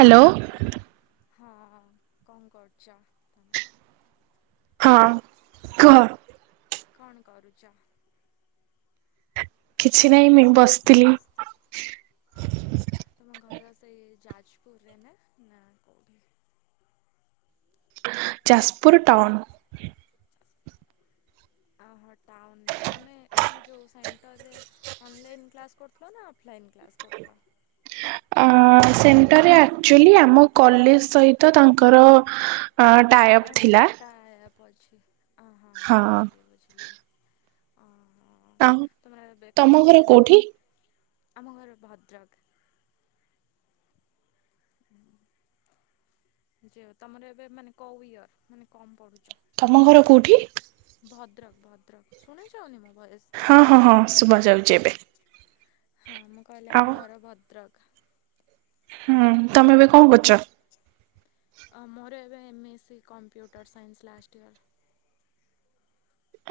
Hello. ହଁ ହଁ କଣ କରୁଚ ତମେ? ହଁ କହ। କଣ କରୁଚ? କିଛି ନାହିଁ ମୁଁ ବସିଥିଲି। ସେ ଯାଜପୁରରେ ନା ନା କଉ ଯାଜପୁର ଟାଉନ୍। ଓହୋ ଟାଉନରେ ତମେ ଏଠି ଯଉ ସେଣ୍ଟରରେ ଅନଲାଇନ୍ କ୍ଲାସ୍ କରୁଥିଲ ନା ଅଫ୍ ଲାଇନ୍ କ୍ଲାସ୍ କରୁଥିଲ? ଅ ସେଣ୍ଟରରେ ଆକ୍ଚୁଆଲି ଆମ କଲେଜ ସହିତ ତାଙ୍କର ଅ ଟାଏପ ଆଚ୍ଛା ଥିଲା। ଟା ଆପ୍ ଅଛି। ଅ ହଁ ହଁ ବୁଝଲିି ବୁଝଲି। ହଁ। ଆଁ ତମର ଏବେ କଣ ତମ ଘର ତମେ ଏବେ କଣ କୋଉଠି? ଆମ ଘର ଭଦ୍ରକ। ଯ ତମର ଏବେ ମାନେ କଉ ଇୟର ମାନେ କଣ ପଢୁଚ? ତମ ଘର କୋଉଠି? ଭଦ୍ରକ ଭଦ୍ରକ। ଶୁଣାଯାଉନି ମୁଁ? ହଁ ହଁ ହଁ ଶୁଭା ଯାଉଛି ଏବେ। ହଁ ମୁଁ କହିଲି ଆମ ଆଉ। ଘର ଭଦ୍ରକ। ହୁଁ ତମେ ଏବେ କଣ କରୁଚ? ମୋର ଏବେ M A C computer science last year.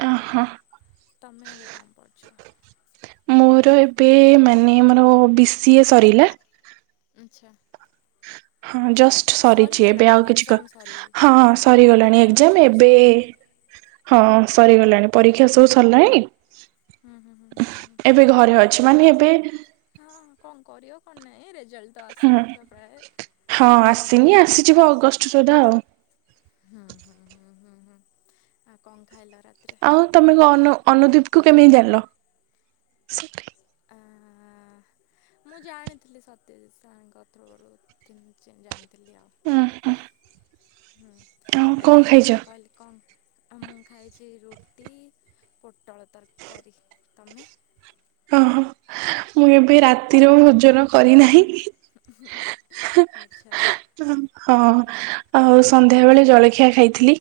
ଅ ହ। ତମେ ଏବେ କଣ ପଢ଼ୁଛ? ମୋର ଏବେ ମାନେ ମୋର ବି ସି ଏ ସରିଲା। ଆଚ୍ଛା। ହଁ ଜଷ୍ଟ ସରିଚି। ଏବେ ସରିଗଲାଣି ଆଉ କିଛି ଏକ୍ଜାମ ସରି ହଁ ଆଚ୍ଛା ସରିଗଲାଣି। ଏଗଜାମ ସେମିଷ୍ଟାର ଏବେ ସରିଥିବ। ହଁ ସରିଗଲାଣି ପରୀକ୍ଷା ସବୁ ସରିଲାଣି? ହୁଁ ହୁଁ ହୁଁ ହୁଁ ହୁଁ ହୁଁ ଏବେ ଘରେ ଅ ଛି ମାନେ ଏବେ ହଁ କଣ କରିବ କଣ ନାଇଁ ରେ ହୁଁ ହଁ ଆସିନି ଆସିଯିବ ଅଗଷ୍ଟ ସୁଦ୍ଧା ଆଉ। ହୁଁ ହୁଁ ହୁଁ ହୁଁ ହୁଁ ଆଉ କଣ ଖାଇଲ? ରାତିରେ? ଆଉ ତମେ ଅନ ଅନୁଦୀଦି କୁ କେମିତି ଜାଣିଲ। ଆଁ ମୁଁ ଜାଣିଥିଲି ସତ୍ୟଜିତ୍ ସାର୍ ଙ୍କ ଥ୍ରୋରୁ ତି ଜାଣିଥିଲି। ଆଉ। ଉଁ ହୁଁ। ହୁଁ ଆଉ ଏଇ କଣ ଯେ ଖାଇଛ? ମୁଁ କହିଲି କଣ ଆଉ ମୁଁ ଖାଇଛି ରୁଟି ପୋଟଳ ତରକାରୀ ତମେ? ଅ ହ ମୁଁ ଏବେ ରାତିର ଭୋଜନ କରିନାହିଁ। ଆଚ୍ଛା ହଁ ଆଉ ସନ୍ଧ୍ୟା ନ୍ଧ୍ୟାବେଳେ ଜଳଖିଆ ଖାଇଥିଲି।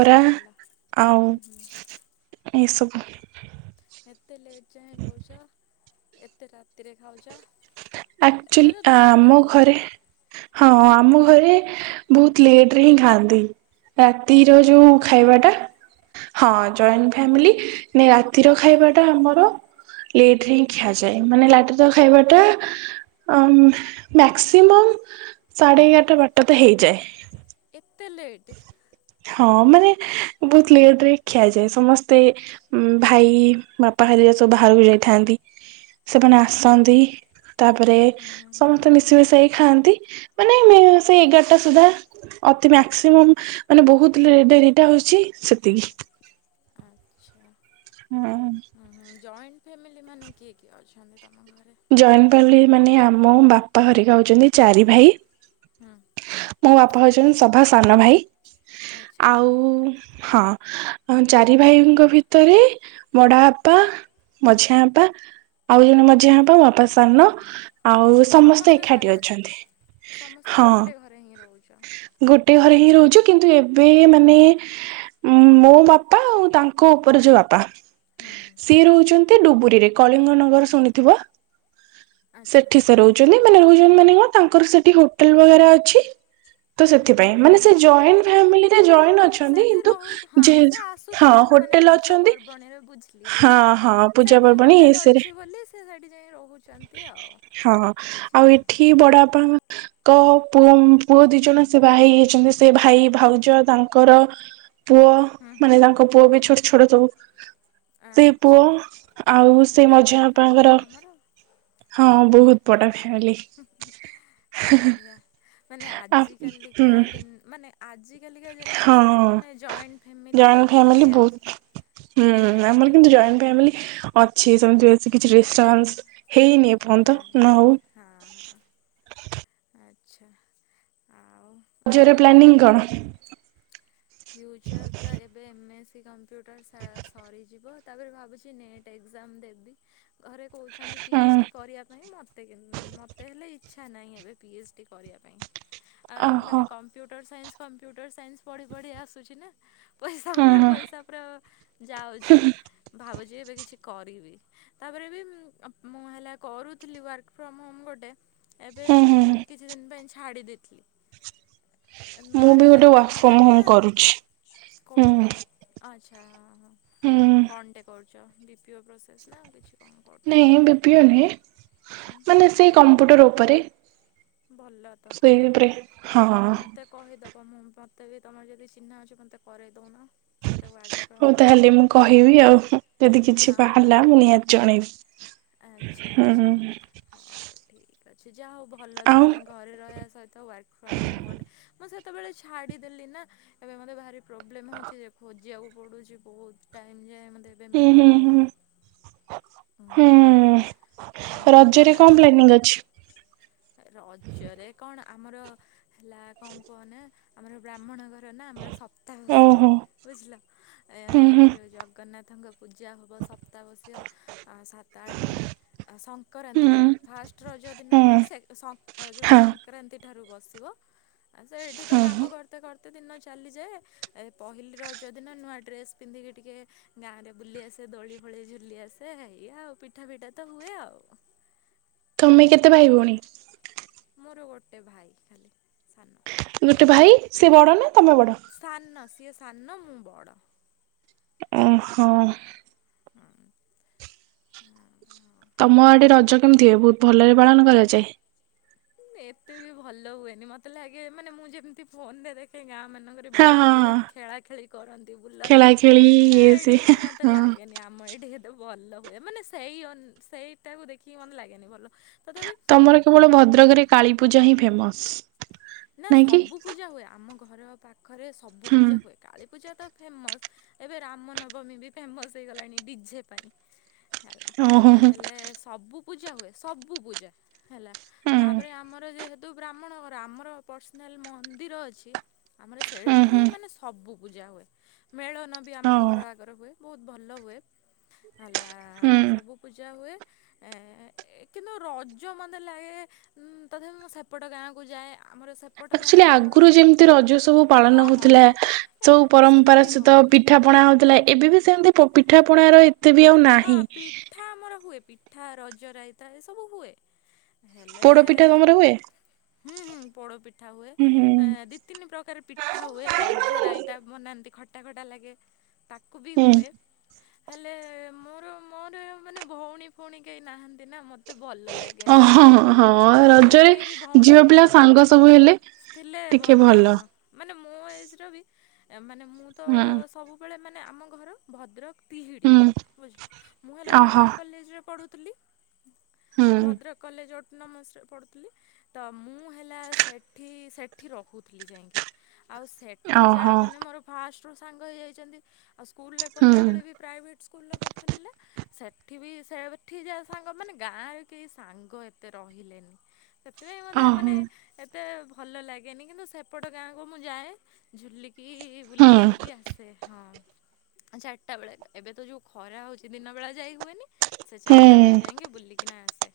କଣ ଖାଇଲ? ଆଉ ହୁଁ ହୁଁ ଏ ସବୁ। ଏତେ ଲେଟ୍ ଯାଏ ରୋହୁଚ ଏତେ ରାତିରେ ଖାଉଚ। ଆକ୍ଚୁଲି ଆମ ଘରେ ହେଲାଣି ହଁ ଆମ ଘରେ ବୋହୁତ କ୍ଲେଟ୍ ରେ ହିଁ ଖାଆନ୍ତି। କାଇଁ ରାତିର ଯୋଉ ଜଏଣ୍ଟ ଫ୍ୟାମିଲି କି ଖାଇବାଟା ହଁ ଜଏଣ୍ଟ ଫ୍ୟାମିଲି ନାଇଁ ରାତିର ଆଚ୍ଛା ଖାଇବାଟା ଆମର ଲେଟରେ ହିଁ ଖିଆଯାଏ। ମାନେ ଲାଟିର ଖାଇବା ଟା ଆମ୍ ମ୍ୟାକ୍ସିମମ୍ ସାଢେ ଏଗାରଟା ବାରଟା ତ ହେଇଯାଏ। [inaudible] ହଁ ମାନେ ବୋହୁତ ଲେଟ ରେ ଖିଆଯାଏ। ସମସ୍ତେ ଭାଇ ବାପା ହେରୀକା ସବୁ ବାହାରକୁ ଯାଇଥାନ୍ତି। ସେମାନେ ଆଚ୍ଛା ଆସନ୍ତି ତାପରେ ହୁଁ ହୁଁ ହୁଁ ହୁଁ ସମସ୍ତେ ହୁଁ ମିଶମୁଶା କି ଖାଆନ୍ତି। ମାନେ ସେଇ ଏଗାରଟା ସୁଦ୍ଧା ଅତି ମ୍ୟା କ୍ସିମମ୍ ମାନେ ବୋହୁତ ଲେ ଡେରିଟା ହୋଉଚି ସେତିକି। ଆଛା। ହୁଁ। ଫ୍ୟାମିଲି ମାନେ କିଏ କିଏ ଅଛନ୍ତି ତମ ଘରେ? ଜଏଣ୍ଟ ଫାଲି ମାନେ ଆମ ବାପା ହେରିକା ହୋଉଚନ୍ତି ଚାରି ଭାଇ ହୁଁ ମୋ ବାପ ହୋଉଚନ୍ତି ସଭା ସାନ ଭାଇ। ଆଚ୍ଛା ଆଉ ହଁ ଅ ଚାରି ଭାଇଙ୍କ ଭିତରେ ବଡ ବାପା ମଝିଆଁ ବାପା ଆଉ ଜଣେ ମଝିଆଁ [unintelligible] ସାନ ହୁଁ ଆଉ ହୁଁ ସମସ୍ତେ ଏକାଠି ସାଙ୍ଗରେ ଅଛନ୍ତି ସମସ୍ତେ ହଁ ଗୋଟେ ଘରେ ହିଁ ରହୁଛ। ଗୋଟେ ଘରେ ହେଇ ରହୁଛୁ। କିନ୍ତୁ ଏବେ ମାନେ ମୋ ବାପା ଆଉ ତାଙ୍କ ଉପରେ ଯୋଉ ବାପା ହୁଁ ହୁଁ ହୁଁ ସିଏ ରହୁଛନ୍ତି ଡୁବୁରିରେ। କଳିଙ୍ଗ ନଗର ଶୁଣିଥିବ। ଆଚ୍ଛା ସେଠି ସେ ରହୁଛନ୍ତି। [unintelligible] ତାଙ୍କର ସେଠି ହୋଟେଲ ବଗେରା ଅଛି। ତ ସେଥିପାଇଁ ଓହୋ ମାନେ ହୋ ସେ ଜଏଣ୍ଟ ଫ୍ୟାମିଲିରେ ଜଏଣ୍ଟ ଅଛନ୍ତି ସେଠି କିନ୍ତୁ ରହୁ ହଁ ଯେ ସେ ହଁ ଆସୁଥିବେ ମାନେ ହୋଟେଲ ପୂଜା ଅଛନ୍ତି ପର୍ବଣୀରେ ବୁଝିଲି ହଁ ବୁଝିଲି ହଁ ପୂଜା ସେଇଠି ପର୍ବାଣୀ ହୋଟେଲ ଏସରେ ଅଛି ବୋଲି ସେ ସେଠି ଯାଇ ରହୁ ହଁ ଆଉ ଏଠି ବଡବାପା ଙ୍କ ପୁଅ ପୁଅ ଦି ଜଣ ସେ ଭାଇ ହେଇଛନ୍ତି। ସେ ଭାଇ ଭାଉଜ ତାଙ୍କର ପୁଅ ହୁଁ ହୁଁ ମାନେ ତାଙ୍କ ପୁଅ ହୁଁ ବି ହୁଁ ଛୋଟ ଛୋଟ ସବୁ ସେ ପୁଅ ଆଚ୍ଛା। ଆଉ ସେ ଏତେ ବଡ଼ ଫ୍ୟାମିଲି ମଝିଆବାପାଙ୍କର ହଁ ବହୁତ ବଡ। ହଉ ବଢିଆ ମାନେ ଆ ଆଜି ହୁଁ କାଲିିକା ଦୁ ମାନେ ଆଜିକାଲିକା ହଁ ଜେନେରେସନରେ ମାନେ joint family joint family rare. ବହୁତ ହୁଁ ରେୟାର୍ ଆମର କିନ୍ତୁ ହଁ ଜଏଣ୍ଟ ଫ୍ୟାମିଲି ଅଛି ସେମିତି ବ କିଛି ଡିଷ୍ଟର୍ବାନ୍ସ ହେଇନି ଏପର୍ଯ୍ୟନ୍ତ ନାହିଁ ନ ହଉ ହଁ ହଁ ଆଚ୍ଛା ଆ ରଜରେ ପ୍ଲାନିଂ କଣ? ଫ୍ୟୁଚର ତ ଏବେ [unintelligible] ଯେଉଁଟା ସା ସରିଯିବ। ତାପରେ ଭାବୁଛି ନେଟ୍ ଏଜାମ ଦେବି। ଘରେ କହୁଛନ୍ତି ପି ଏଚ ହୁଁ ଡି କରିବା ପାଇଁ ମତେ ମତେ ହେଲେ ଇଛା ନାଇଁ ଏବେ ପି ଏଚ ଡି କରିବା ପାଇଁ। ଆ ଓହୋ ମାନେ କମ୍ପ୍ୟୁଟର ସାାଇନ୍ସ କମ୍ପ୍ୟୁଟର ସାଇନ୍ସ ପଢ଼ି ଥୋଡ଼ି ଆସୁଛି ନା। ପଇସା ହୁଁ ପରେ ହୁଁ ପଇସା ପୁରା ଯାଉଛି ଭାବୁଛି ଏବେ କିଛି କରିନି ତାପରେ ବି ମୁଁ ହେଲା କରୁଥିଲି ୱା ଫର୍ମ ହୋମ ଗୋଟେ ଏବେ ହୁଁ ହୁଁ ମ୍ ହୁଁ କିଛି ଦିନ ପାଇଁ ଛାଡିଦେ ଦେଖ ମୁଁ ବି ଗୋଟେ ୱାର୍କ ଫର୍ମ ନା ହୋମ କରୁଛି କେଉଁଠି ହୁଁ। ଆଚ୍ଛା। ହୁଁ କଣଟେ କରୁ ଛ ବିପିଓ ପ୍ରୋସେସ୍ ନା ଆଉ କିଛି କ'ଣ କରୁଛ ନାଇଁ ବିପିଓ ନୁହେ। ହୁଁ ମାନେ ସେଇ କମ୍ପୁଟର ଉପରେ ଭଲ ତ ସେଇଉପରେ ହଁ। ତ ମତେ ବି ତମର ଯଦି ଚିହ୍ନା ଅଛି ମୋତେ କରଇଦଉନା। ହଉ ତାହେଲେ ମୁଁ କହିବି ଆଉ ଯଦି ହଁ କିଛି ହଁ ବାହାରିଲା ମୁଁ ନିହାତି ଜଣେଇବି ଆଚ୍ଛା ହୁଁ ଆଛା ହଉ ଠିକ ଠିକ ଅଛି। ଯାହା ହଉ ଭଲ ଆଉ ତମେ ଘରେ ରହିବା ସହିତ ୱାର୍କ ଫ୍ରମ ହୋମ ଗୋଟେ ମୋ ସେତେବେଳେ ଛାଡିଦେଲି ନା ଏବେ ମତେ ଭାରି ପ୍ରୋବ୍ଲେମ୍ ହେଉଛି ଖୋଜିିବାକୁ। ପଡୁଛି ବହୁତ ଟାଇମ ଯାଏ। ମୋତେ ଏବେ ହୁଁ ହୁଁ ମିଳୁନି ବି। ହୁଁ ହୁଁ। ହୁଁ ରଜରେ ତାପରେ କଣ ମ ପ୍ଲାନିଂ ଅଛି? ରଜରେ କଣ ଆମର ହେଲା କଣ କୁହନ ଆମର ବ୍ରାହ୍ମଣ ଗ ନା ଆମର ସପ୍ତାହସେ ଓହୋ ବୁଝିଲ ଏ ହୁଁ ହୁଁ ଯୋଉ ଜଗନ୍ନାଥ ପୂଜା ହେବ ସପ୍ତାବସୀୟ ସାତ ଦ ହୁଁ ସଂକ୍ରାନ୍ତି ହୁଁ ଠାରୁ ଫାଷ୍ଟ ରଜ ଦିନ ନୁହଁ ସେ ସଂ ହଁ ସଂକ୍ରାନ୍ତି ଠାରୁ ବସିବ ଆ ସେ ଏଇଠି ତ ହଁ ହଁ କାମ କରତେ କରତ ଏତେ ଦିନ ଚାଲିଯାଏ ଏ ପହିଲି ରଜ ଦିନ ନୂଆ ଡ୍ରେସ୍ ପିନ୍ଧିକି ଟିକେ ଗାଁରେ ବୁଲି ଆସେ ଦୋଳି ଭଳି ଝୁଲି ଆସେ ଏଇଆ ଆଉ। ପିଠା ପିଠା ତ ହୁଏ ଆଉ। ତମେ କେତେ ଭାଇ ଭଉଣୀ? ମୋର ଗୋଟେ ଭାଇ ଖାଲି ସାନ। ଗୋଟେ ଭାଇ ସେ ବଡ ନା ତମେ ବଡ? ସାନ ସେ ସାନ ମୁଁ ବଡ଼। ଓହୋ। ହଁ ହଁ। ତମ ଆଡେ ରଜ କେମିତି ହୁଏ ବହୁତ ଭଲରେ ପାଳନ କରାଯାଏ। ଏତେ ବି ଭଲ ହୁଏନି ମତେ ଲାଗେ ମାନେ ମୁଁ ଯେମିତି ଫୋନରେ ଦେଖେ ଗାଁ ମାନଙ୍କରେ ହଁ ବଢିଆ ହଁ ହଁ ବହୁତ ଖେଳା ଖେଳି କରନ୍ତି ଖେଳା ବୁଲନ୍ତି ଖେଳି ଇଏ ଏଇଠି ସିଏ ମତେ ହଁ। ଲାଗେନି ଆମ ଏଇଠିତ ଭଲ ହୁଏ ମାନେ ସେଇ ଅନ୍ ସେଇଟାକୁ ଦେଖିକି ମତେ ଲାଗେନି ଭଲ ତଥାପି ତମର କେବଳ ଭଦ୍ରକରେ କାଳୀପୂଜା ହିଁ ଫେମସ୍ ନା ନାଇଁ କି? ସବୁ ପୂଜା ହୁଏ ଆମ ଘ୍ ଘର ପା ପାଖରେ ସବୁ ହୁଁ ପୂଜା ହୁଏ କାଳୀ ପୂଜା ତ ଫେମସ ଏବେ ରାମ ନବମୀ ବି ଫେମସ ହେଇଗଲାଣି ଡିଝେ ପାଇଁ ହେଲା ଓହୋ ହୁଁ ହେଲେ ସବୁ ପୂଜା ହୁଏ ସବୁ ପୂଜା ହେଲା। ହୁଁ ତାପରେ ଆମର ଯେହେତୁ ତୁ ବ୍ରାହ୍ମଣ ଘର ଆମର ପର୍ସନାଲ ମନ୍ଦିର ଅଛି ଆମର ହୁଁ ସେଇଠି ହଁ ମାନେ ସବୁ ପୂଜା ହୁଏ ମେଳନ ବି ଆମ ଘର ଆଗରେ ହୁଏ। ବହୁତ ଭଲ ହୁଏ ହେଲା ହୁଁ। ସବୁ ପୂଜା ହୁଏ କିନ୍ତୁ ରଜ ମୋତେ ଲାଗେ ତଥାପି ମୁଁ ସେପଟ ଗାଁକୁ ଯାଏ। ଆମର ସେ ଆକ୍ଚୁଆଲି ଆଗରୁ ଯେମିତି ରଜ ସବୁ ପାଳନ ହଁ ହଁ ହଉଥିଲା ହଁ ସବୁ ପରମ୍ପରା ସେମିତି ସହିତ ହଉନି ପିଠା ପଣା ହଉଥିଲା ଏବେ ବି ସେମିତି ପିଠାପଣାର ଏତ କେତେ ବି ଆଉ ହଁ ନାହିଁ। ପିଠା ଆମର ହୁଏ ପିଠା ରଜ ରାଇତା ଏ ସବୁ ହୁଏ। ହେଲେ ପୋଡ ପିଠା ତମର ହୁଏ? ହୁଁ ହୁଁ ପୋଡ ପିଠା ହୁଏ ହୁଁ ହୁଁ ଦି ତିନି ପ୍ରକାର ପିଠା ହୁଏ ରଜ ରାଇତା ବନାନ୍ତି ଖଟ ଖଟା ଖଟା ଲାଗେ ତା କୁବି ହୁଁ ହୁଏ। ହେଲେ ମୋର ମୋର ମାନେ ଭଉଣୀ ଭଉଣୀ କେହି ନାହାନ୍ତି ନା ମତେ ମତେ ଭଲ ଓ ଲାଗେନି ହଁ ଏତେ ହଁ ମତେ ରଜରେ ଲାଗେ କି ଭଉଣୀ ଝିଅ ପିଲା ହଁ ସାଙ୍ଗ ସବୁ ହେଲେ ଥିଲେ ଭଲ ହୁଅ ମାନେ ମୋ ଏଜ ର ବି ମାନେ ମୁଁ ତ ହୁଁ ସବୁବେଳେ ମାନେ ଆମ ଘର ଭଦ୍ରକ। ତିହିଡି ତେ ହୁଁ ବୁଝିଲ ମୁଁ ହେଲା ଓହୋ ଭଦ୍ରକ କଲେଜରେ ପଢ଼ୁ ହୁଁ ଭଦ୍ରକ କଲେଜ ଅଟ୍ ନମୋସ ରେ ପଢୁଥିଲି ତ ମୁଁ ହେଲା ସେଠି ସେଠି ରହୁଥିଲି ଯାଇଁକି। ଆଉ ସେଠି ଯା ଓହୋ ମାନେ ମୋର ଫାଷ୍ଟ ସାଙ୍ଗ ହେଇଯାଇଛନ୍ତି ଆଉ ସ୍କୁଲ ରେ ପଢିଲା ହୁଁ ବେଳେ ବି ପ୍ରାଇଭେଟ ଫୁଲ ପଢ଼ୁଥିଲା। ସେଠି ବି ସେଠି ଯାହା ସାଙ୍ଗ ମାନେ ଗାଁରେ କେହି ସାଙ୍ଗ ଏତେ ରହିଲେନି। ସେଥିପାଇଁ ମୋତେ ମାନେ ଓହୋ। ଏ ଏତେ ଭଲ ଲାଗେନି କିନ୍ତୁ ସେପଟ ଗାଁକୁ ମୁଁ ଯାଏ ଝୁଲିକି କି ବୁଲି ହୁଁ। ବାଲିିକି ଆସେ ହଁ। ଆ ଚାର ଟା ବେଳେ ଏବେ ତ ଯୋଉ ଖରା ହଉଛି ଦିନବେଳା ଯାଇ ହୁଏନି। ସେ ଚାରିଟା ବେଳେ ଯାଇକି ବୁଲିକି ନା ଆସେ।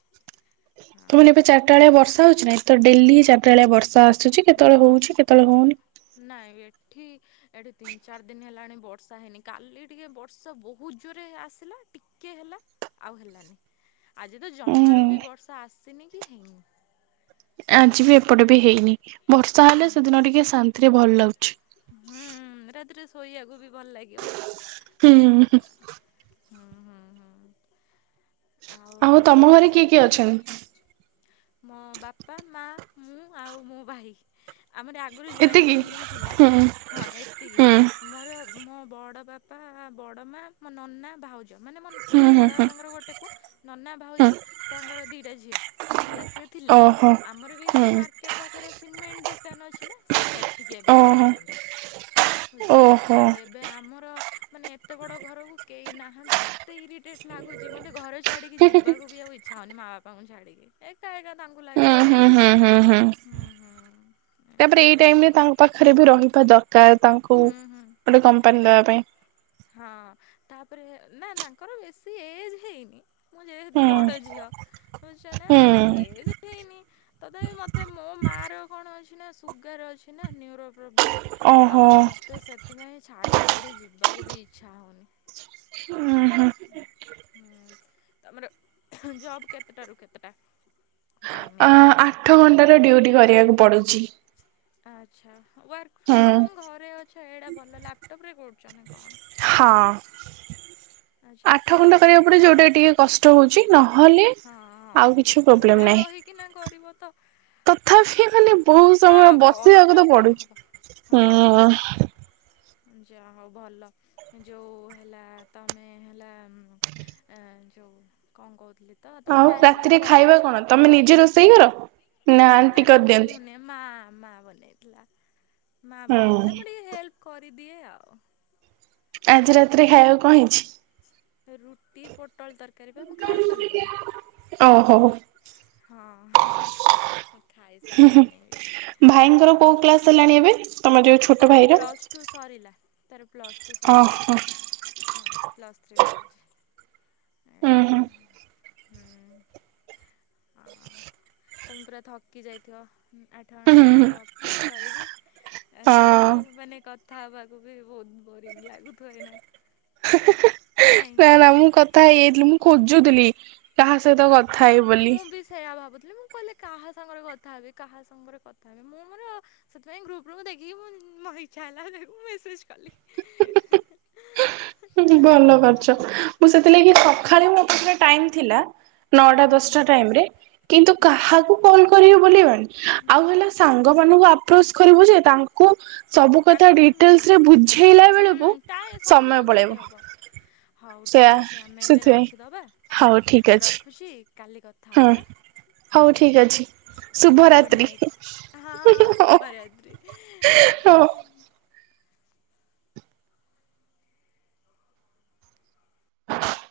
ତମେ ଏବେ ହଁ ଚାରିଟା ବେଳିଆ ବର୍ଷା ହଉଛି ନା ତ ଡେଲି ଚାର୍ କେତେବେଳେ ବର୍ଷା ଆସୁଛି ନା କେତେବେଳେ ହଉଛି କେତେବେଳେ ହଉନି ନାଇଁ ଏଠି ଏଠି ତିନି ଚାରି ଦିନ ହେଲାଣି ବର୍ଷା ହେଇନି କାଲି ଟିକେ ବର୍ଷା ବହୁତ ଜୋରେ ଆସିଲା ଟିକେ ହେଲା ଆଉ ହେଲାନି ଆଜି ତ ହୁଁ ଜମାରୁ ବି ବର୍ଷା ଆସିନି କି ହେଇନି। ଆଜି ବି ଏପଟେ ବି ହେଇନି। ବର୍ଷା ହେଲେ ହୁଁ ସେଦିନ ଟିକେ ଶାନ୍ତି ଏଥିରେ ଭଲ ଲାଗୁଛି। ହୁଁ ରାତିରେ ଶୋଇବାକୁ ବି ଭଲ ଲାଗିବ। ହୁଁ ହଁ ହୁଁ। ହୁଁ ହୁଁ ହୁଁ ଆଉ ତମ ଘରେ ସବୁ କେମିତି ଅଛନ୍ ମୋ ବାପା, ମା, ମୁଁ ଆଉ ମୋ ଭାଇ। ଆମର ଆଗରୁ ଜଏଣ୍ଟ ଏତିକି ଫ୍ୟାମିଲି ଥିଲା। ହୁଁ ହଁ ଏତିକି ହୁଁ ମୋର ମୋ ବଡ଼ ବାପା ବଡ଼ ମା ମୋ ନନା ଭାଉଜ ମାନେ ମୋ ନ ହୁଁ ମୋ ହୁଁ ବଡ ହୁଁ। ବାପାଙ୍କର ଗୋଟେ ନନା ଭାଉଜ ହୁଁ ତାଙ୍କର ଦିଇଟା ଝିଅ ହେଲା ସିଏ ଥିଲେ ଓହୋ ଆମର ବି ସେ ହୁଁ ମାର୍କେଟ ପାଖରେ ସିମେଣ୍ଟ ଦୋକାନ ଦୋକାନ ଅଛି ନା ସେ ସେଟ ଟଠିକେ ଏବେ ଓହୋ ପଳେଇଛନ୍ତି ବୁଝିଲ ଓହୋ ଆଉ ଏବେ ଆମର ମାନେ ଏତେ ବଡ ଘରକୁ କେହି ନାହାନ୍ତି ଏତେ ଇରିଟେଟ ଲାଗୁଛି ମତେ ଘର ଛ ଛାଡିକି ଯିବାକୁ ବି ଆଉ ଛ ହଉନି ମା ବାପାଙ୍କୁ ଛାଡିକି ଏକା ଏକା ତାଙ୍କୁ ହୁଁ ଲାଗିବ ନା ହୁଁ ହୁଁ ହୁଁ ହୁଁ ହୁଁ ତାପରେ ଏଇଆ ଏଇ ଟାଇମ ରେ ତାଙ୍କ ପାଖରେ ବି ରହିିବା ଦ ତାଙ୍କୁ ହୁଁ ହୁଁ ଗୋଟେ କମ୍ପାନୀ ତାପରେ ଦେବା ପାଇଁ ହଁ ତାପରେ ନା ତାଙ୍କର ବେଶୀ ଏଜ ହେଇନି ମୁଁ ଯେହେତୁ ବଡ ହୁଁ ଝିଅ ବୁଝୁଛ ନା ହୁଁ ଏ ହେଇନି ତଥାପି ମତେ ମୋ ମା ର କଣ ଅଛି ନା ସୁଗାର ଅଛି ନା ନିୟୁରୋ ପ୍ରୋବ୍ଲେମ ଆଉ ଓହୋ ମୋତେ ସେଥିପାଇଁ ଛାଡ଼ିିକୋ଼ି ଯିବାକୁ ବି ଇଚ୍ଛା ହେଉନି ହଁ ତମର ଜବ୍ କେତେଟାରୁ କେତେଟା ଟାଇମିଂ ଟୋଟାଲ ଡ୍ୟୁଟି କରିବାକୁ ପଡୁଛି, ଆଚ୍ଛା ୱାର୍କ ହୁଁ ଫ୍ରମ ହୋମ ଘରେ ଅଛ, ଏଇଟା ଭଲ ଲାପଟପ ରେ କରୁଛଛନ୍ତି କଣ ହଁ ଆଚ୍ଛା [inaudible] ଆଠ କୋଉଠି ଘଣ୍ଟା ତମ କରିବାକୁ ପଡ ଯୋଉଟା କମ୍ପ ଟିକେ କଷ୍ଟ ହଉଛି ନହେଲେ ଆଉ ହଁ କିଛି ଘରେ ପ୍ରୋବ୍ଲେମ ରହିକିନା ନାହିଁ କରିବ ତ ତଥାପି ମାନେ ବହୁତ ସମୟ ହଁ କଷ୍ଟ ବସିବାକୁ ତ ହବ। ପଡୁଛି ହଁ ହଁ ହୁଁ ଯା ହଉ ଭଲ ଯୋଉ ହେଲା ତମେ ହେଲା ଯୋଉ କଣ କହୁଥିଲି ତ ତମ ହଉ ଟାଇମିଂ ରାତିରେ ଖାଇବା ଅଛି? କଣ ତମେ ନିଜେ ରୋଷେଇ କର ନା ଆଣ୍ଟି ନା ମୁଁ କରିଦିଅନ୍ତି ନୁହେଁ ମା ମା ବନେଇ ପଥିଲା ମା ବନେଇଥିଲା ମୁଁ ହୁଁ ଟିକେ ହେଲ୍ପ କର ଦିଦିଏ ଆଉ ଆଜି ରାତିରେ ଖାଇବାକୁ କଣ ହେଇଛି, ରୁଟି ପୋଟଳ ତରକାରୀ [inaudible] କରିବା ମୁଁ ଖାଇ ସାରିଲିଣି ଓହୋ ହଁ ମୁଁ ଖାଇ ସାରିଲିଣି ବି ହଁ ଭାଇଙ୍କର କୋଉ କ୍ଲାସ ହେଲାଣି ଏବେ ତମ ଯୋଉ ଛୋଟ ତ ଭାଇର? ପ୍ଲସ ଟୁ ସରିଲା। ତାର [inaudible] ପ୍ଲସ୍ ଟୁ ସରିଲା ଓହୋ ହଁ ପ୍ଲସ୍ ଥ୍ରୀ ପଡ଼ୁଛି, ହୁଁ ହୁଁ ହୁଁ ତମେ ପୁରା ଥକି ଯାଇଥିବ ଆଠ ହୁଁ ଘଣ୍ଟାରେ ହୁଁ ଫିସ୍ କରିକି। ଆ ତମକୁ ହଁ। ମାନେ କଥା ହବାକୁ ବି ବହୁତ ବୋରିଙ୍ଗ ଲାଗୁଥିବ ଏନା ନା ନା ମୁଁ କଥା ହେଇଯାଇଥିଲି ମୁଁ ଖୋଜୁଥିଲି କାହା ସହିତ କଥା ହେଇ ବୋଲି ମୁଁ ବି ସେଇୟା ଭାବୁଥିଲି ମୁଁ କହିଲେ କାହା ସାଙ୍ଗରେ କଥା ହେବି କାହା ସାଙ୍ଗରେ କଥା ହେବି ମୁଁ ମୋର ସେଥିପାଇଁ ଗ୍ରୁପ ର ଦେଖିକି ମୋ ଇଚ୍ଛା ହେଲା ମୁ ମେସେଜ କଲି ହୁଁ ଭଲ କରିୁଛ ହଁ ମୁଁ ହଁ ସେଥିଲାଗି ସଖାଳେ ରେ ମୁଁ ମତେ ଟାଇମ ଥିଲା ନଅଟା ହୁଁ ହୁଁ ଦଶଟା ଟାଇମରେ କିନ୍ତୁ ହୁଁ କାହାକୁ କଲ କରିବ ବୋଲି ହେ ଆଉ ହେଲା ସାଙ୍ଗ ମାନଙ୍କୁ ଆପ ତୋଷ କରିବୁ ଯେ ତାଙ୍କୁ ସବୁ କଥା ତାଙ୍କୁ ତ ଡିଟେଲସରେ ମିଳିବନି ବୁଝେଇଲା ହୁଁ ବେଳକୁ ତା ସମୟ କୋଉଠି ପଳେଇବ। ହବ ହଉ ସେୟା ଠିକ ଅଛି ଆମେ ଏବେ ସେଥିପାଇଁ ରଖିଦବା ଶୁଣ ହଉ ଠିକ ଅଛି ରଖୁଛି କାଲି କଥା ହଁ ହେବା ହୁଁ ହଉ ଠିକ ଅଛି ହଁ ଗୁଡ଼ ଶୁଭରାତ୍ରି ନାଇଟ୍ ହଁ ହଁ ଶୁଭରାତ୍ରୀ। ହଁ।